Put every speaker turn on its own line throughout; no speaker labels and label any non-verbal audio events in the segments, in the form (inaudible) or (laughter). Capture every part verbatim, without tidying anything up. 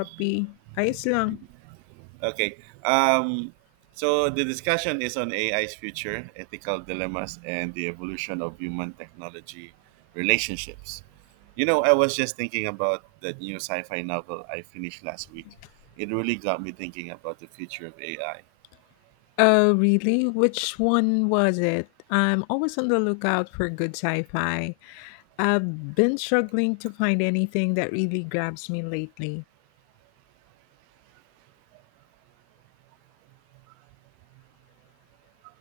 Happy. Ayos lang.
Okay. Um, so the discussion is on A I's future, ethical dilemmas, and the evolution of human technology relationships. You know, I was just thinking about that new sci fi novel I finished last week. It really got me thinking about the future of A I.
Oh, really? Which one was it? I'm always on the lookout for good sci-fi. I've been struggling to find anything that really grabs me lately.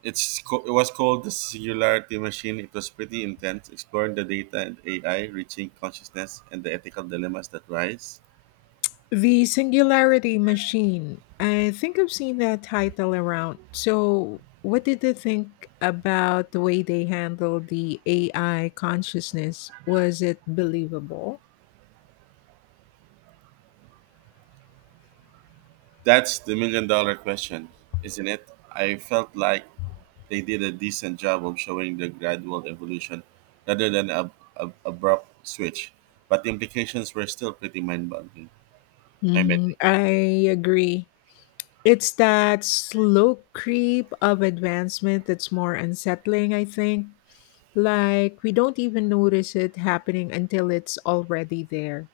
It's co- it was called The Singularity Machine. It was pretty intense, exploring the data and A I, reaching consciousness, and the ethical dilemmas that rise.
The Singularity Machine. I think I've seen that title around. So, what did you think about the way they handled the A I consciousness? Was it believable?
That's the million dollar question, isn't it? I felt like they did a decent job of showing the gradual evolution rather than a, a abrupt switch, but the implications were still pretty mind-boggling.
hmm
Mind-bending.
I agree. It's that slow creep of advancement that's more unsettling, I think. Like, we don't even notice it happening until it's already there.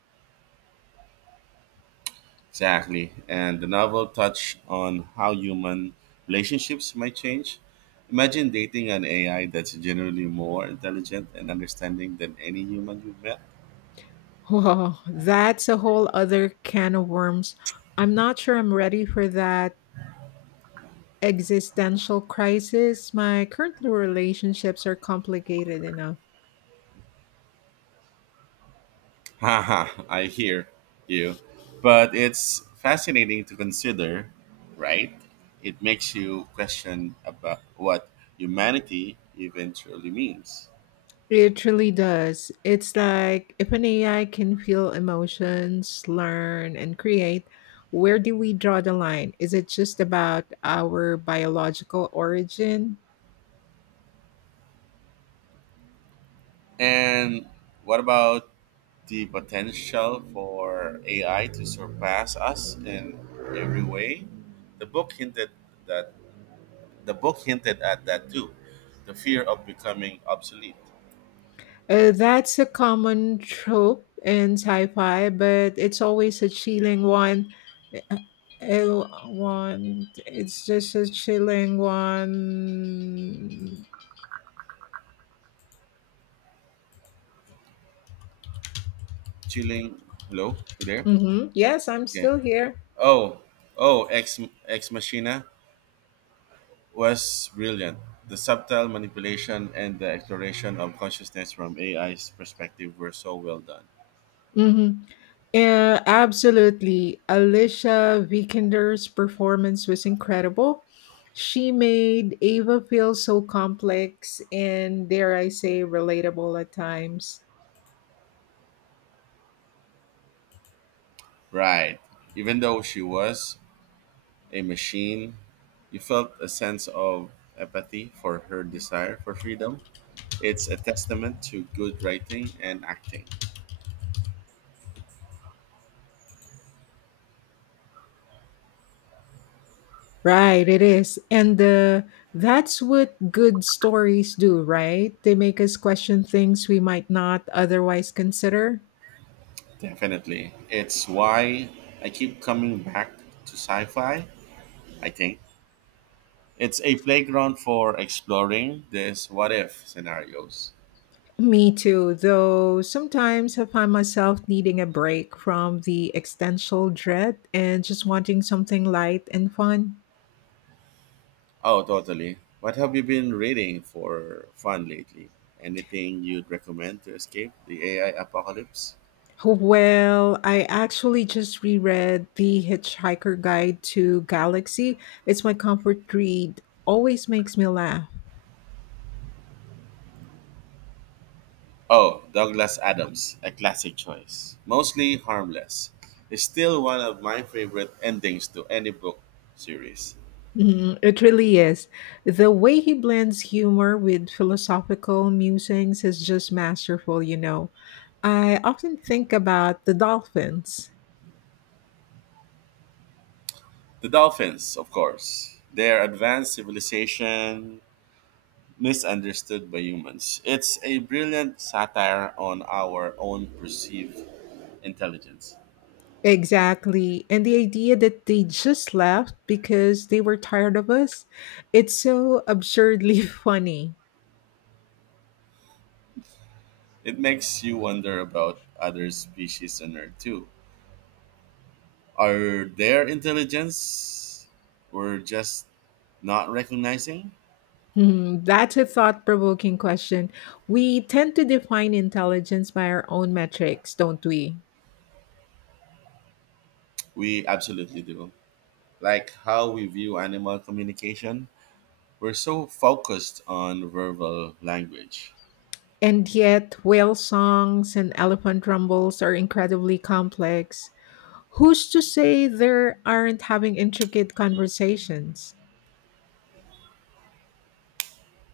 Exactly. And the novel touched on how human
(laughs)
relationships might change. Imagine dating an A I that's generally more intelligent and understanding than any human you've met.
Whoa, that's a whole other can of worms. I'm not sure I'm ready for that existential crisis. My current relationships are complicated enough.
Haha, I hear you. But it's fascinating to consider, right? It makes you question about what humanity eventually means.
It truly does. It's like if an A I can feel emotions, learn, and create, where do we draw the line? Is it just about our biological origin?
And what about the potential for A I to surpass us in every way? The book hinted that the book hinted at that too. The fear of becoming obsolete.
Uh, that's a common trope in sci fi, but it's always a chilling one. Uh, uh, one. It's just a chilling one.
Chilling. Hello, you there?
hmm Yes, I'm
Okay.
still here.
Oh, oh, Ex, Ex Machina was brilliant. The subtle manipulation and the exploration of consciousness from A I's perspective were so well done.
Mm-hmm. Yeah, absolutely. Alicia Vikander's performance was incredible. She made Ava feel so complex and, dare I say, relatable at times.
Right. Even though she was a machine, you felt a sense of empathy for her desire for freedom. It's a testament to good writing and acting.
Right, it is. And uh, that's what good stories do, right? They make us question things we might not otherwise consider.
Definitely. It's why I keep coming back to sci fi, I think. It's a playground for exploring these what if scenarios.
Me too, though sometimes I find myself needing a break from the existential dread and just wanting something light and fun.
Oh, totally. What have you been reading for fun lately? Anything you'd recommend to escape the A I apocalypse?
Well, I actually just reread The Hitchhiker Guide to Galaxy. It's my comfort read, always makes me laugh.
Oh, Douglas Adams, a classic choice. Mostly harmless. It's still one of my favorite endings to any book series.
Mhm, it really is. The way he blends humor with philosophical musings is just masterful, you know. I often think about the dolphins.
The dolphins, of course. Their advanced civilization misunderstood by humans. It's a brilliant satire on our own perceived intelligence.
Exactly. And the idea that they just left because they were tired of us, it's so absurdly (laughs) funny.
It makes you wonder about other species on Earth too. Are their intelligence we're just not recognizing?
Hmm, that's a thought provoking question. We tend to define intelligence by our own metrics, don't we?
We absolutely do. Like how we view animal communication, we're so focused on verbal language.
And yet, whale songs and elephant rumbles are incredibly complex. Who's to say there aren't having intricate conversations?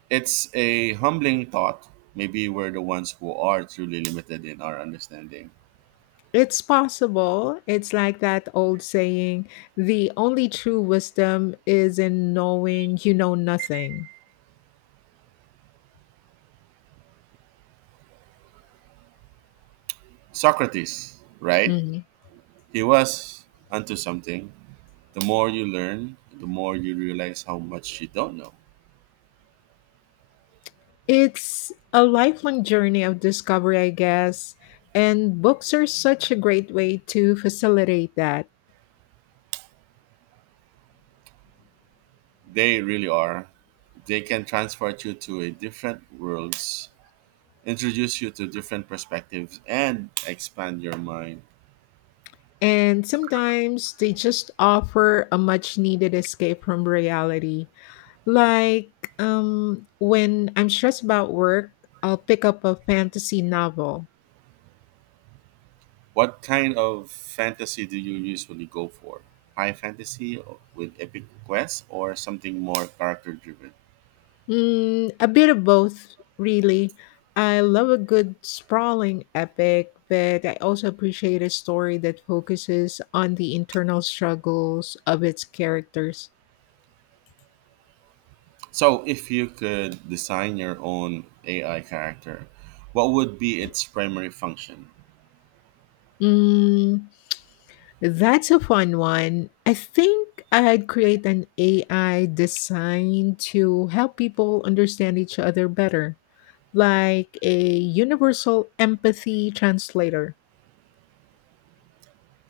It's a humbling thought. Maybe we're the ones who are truly limited in our understanding.
It's possible. It's like that old saying, the only true wisdom is in knowing you know nothing.
Socrates, right?
Mhm.
He was onto something. The more you learn, the more you realize how much you don't know.
It's a lifelong journey of discovery, I guess, and books are such a great way to facilitate that.
They really are. They can transport you to a different worlds, introduce you to different perspectives, and expand your mind.
And sometimes they just offer a much needed escape from reality. Like um, when I'm stressed about work, I'll pick up a fantasy novel.
What kind of fantasy do you usually go for? High fantasy with epic quests or something more character driven?
Mm, a bit of both, really. I love a good sprawling epic, but I also appreciate a story that focuses on the internal struggles of its characters.
So, if you could design your own A I character, what would be its primary function?
Mm, that's a fun one. I think I'd create an A I designed to help people understand each other better, like a universal empathy translator.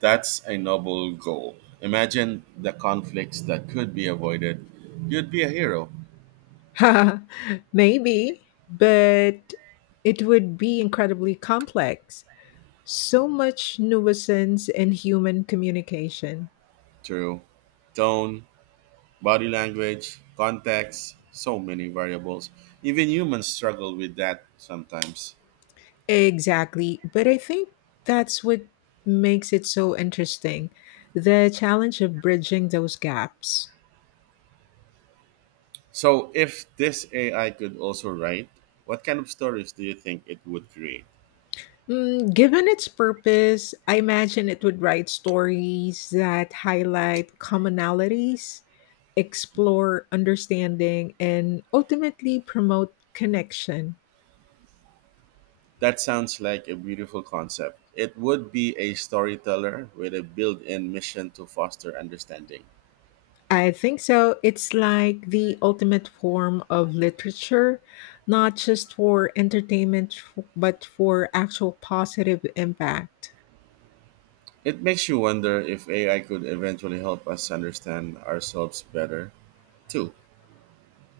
That's a noble goal. Imagine the conflicts that could be avoided. You'd be a hero
(laughs) Maybe, but it would be incredibly complex. So much nuisance in human communication.
through tone, body language, context, so many variables. Even humans struggle with that sometimes.
Exactly, but I think that's what makes it so interesting, the challenge of bridging those gaps.
So, if this A I could also write, what kind of stories do you think it would create?
Mm, given its purpose, I imagine it would write stories that highlight commonalities, explore understanding, and ultimately promote connection.
That sounds like a beautiful concept. It would be a storyteller with a built in mission to foster understanding.
I think so. It's like the ultimate form of literature, not just for entertainment, f- but for actual positive impact.
It makes you wonder if A I could eventually help us understand ourselves better, too.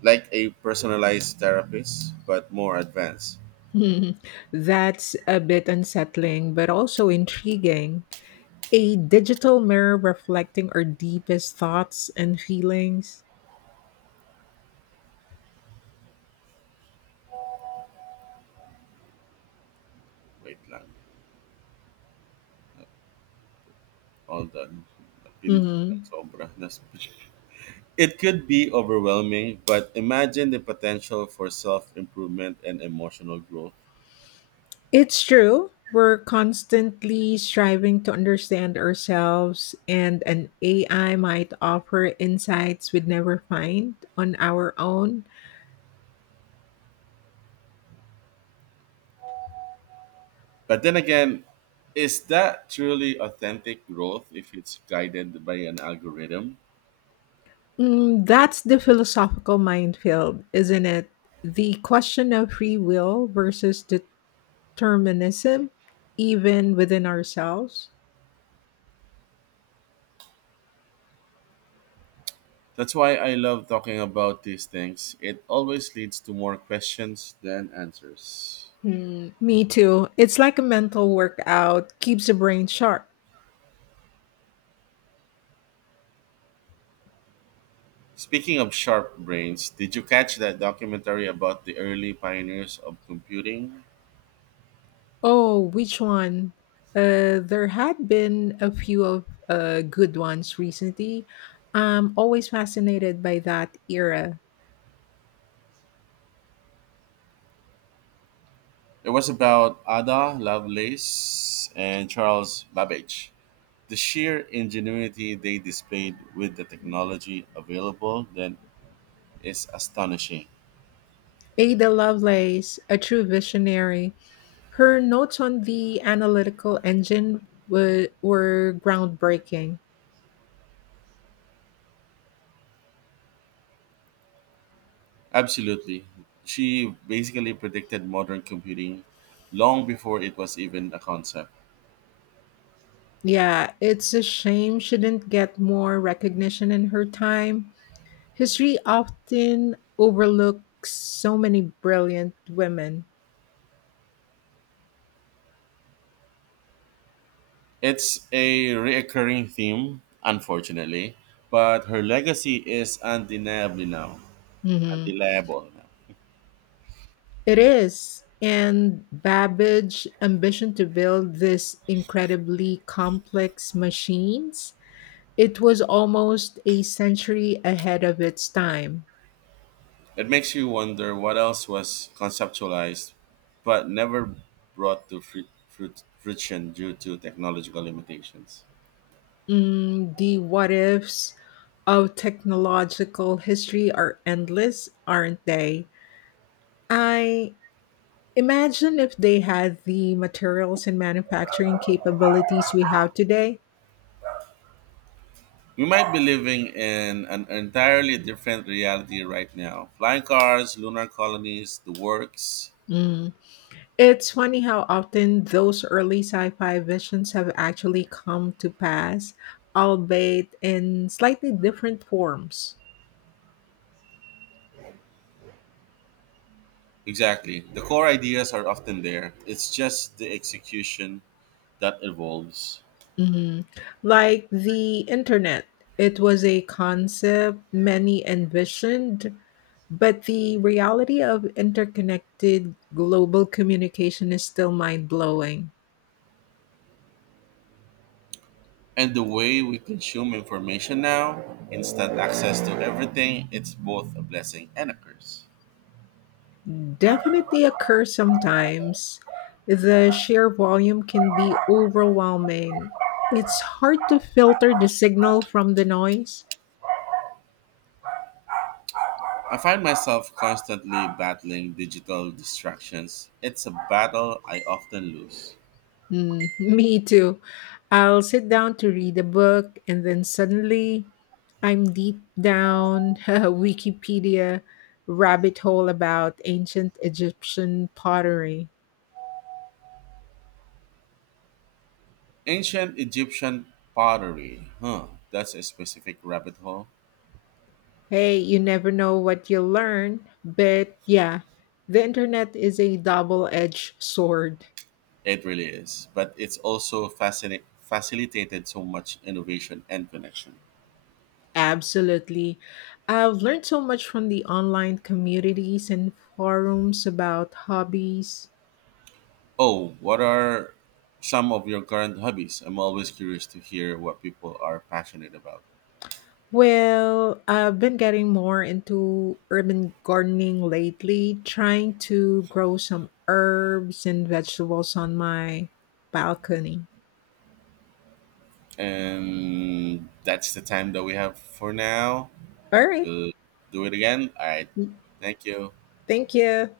Like a personalized therapist, but more advanced.
(laughs) That's a bit unsettling, but also intriguing. A digital mirror reflecting our deepest thoughts and feelings.
Wait lang. All done. Napindot ko lang
Mhm.
sobra. Nas- it could be overwhelming, but imagine the potential for self improvement and emotional growth.
It's true. We're constantly striving to understand ourselves, and an A I might offer insights we'd never find on our own.
But then again, is that truly authentic growth if it's guided by an algorithm?
Mm, that's the philosophical minefield, isn't it? The question of free will versus determinism, even within ourselves.
That's why I love talking about these things. It always leads to more questions than answers.
Hmm, me too. It's like a mental workout, keeps the brain sharp.
Speaking of sharp brains, did you catch that documentary about the early pioneers of computing?
Oh, which one? Uh, there had been a few of uh, good ones recently. I'm always fascinated by that era.
It was about Ada Lovelace and Charles Babbage. The sheer ingenuity they displayed with the technology available then is astonishing.
Ada Lovelace, a true visionary, her notes on the analytical engine wa- were groundbreaking.
Absolutely. She basically predicted modern computing long before it was even a concept.
Yeah, it's a shame she didn't get more recognition in her time. History often overlooks so many brilliant women.
It's a recurring theme, unfortunately, but her legacy is undeniably now,
hmm
undeniable now.
It is. And Babbage's ambition to build this incredibly complex machines, it was almost a century ahead of its time.
It makes you wonder what else was conceptualized but never brought to fru- fru- fruition due to technological limitations.
Mm, the what ifs of technological history are endless, aren't they? I Imagine if they had the materials and manufacturing capabilities we have today.
We might be living in an entirely different reality right now. Flying cars, lunar colonies, the works.
Mm. It's funny how often those early sci fi visions have actually come to pass, albeit in slightly different forms.
Exactly. The core ideas are often there. It's just the execution that evolves.
Mhm. Like the internet, it was a concept many envisioned, but the reality of interconnected global communication is still mind blowing.
And the way we consume information now, instant access to everything, it's both a blessing and a curse.
Definitely occur sometimes. The sheer volume can be overwhelming. It's hard to filter the signal from the noise.
I find myself constantly battling digital distractions. It's a battle I often lose.
Mm, (laughs) me too. I'll sit down to read a book and then suddenly I'm deep down (laughs) a Wikipedia rabbit hole about ancient Egyptian pottery.
Ancient Egyptian pottery. Huh. That's a specific rabbit hole.
Hey, you never know what you'll learn, but yeah, the internet is a double edged sword.
It really is. But it's also fascinate, facilitated so much innovation and connection.
Absolutely. I've learned so much from the online communities and forums about hobbies.
Oh, what are some of your current hobbies? I'm always curious to hear what people are passionate about.
Well, I've been getting more into urban gardening lately, trying to grow some herbs and vegetables on my balcony.
And that's the time that we have for now.
All right.
We'll do it again. All right. Thank you.
Thank you.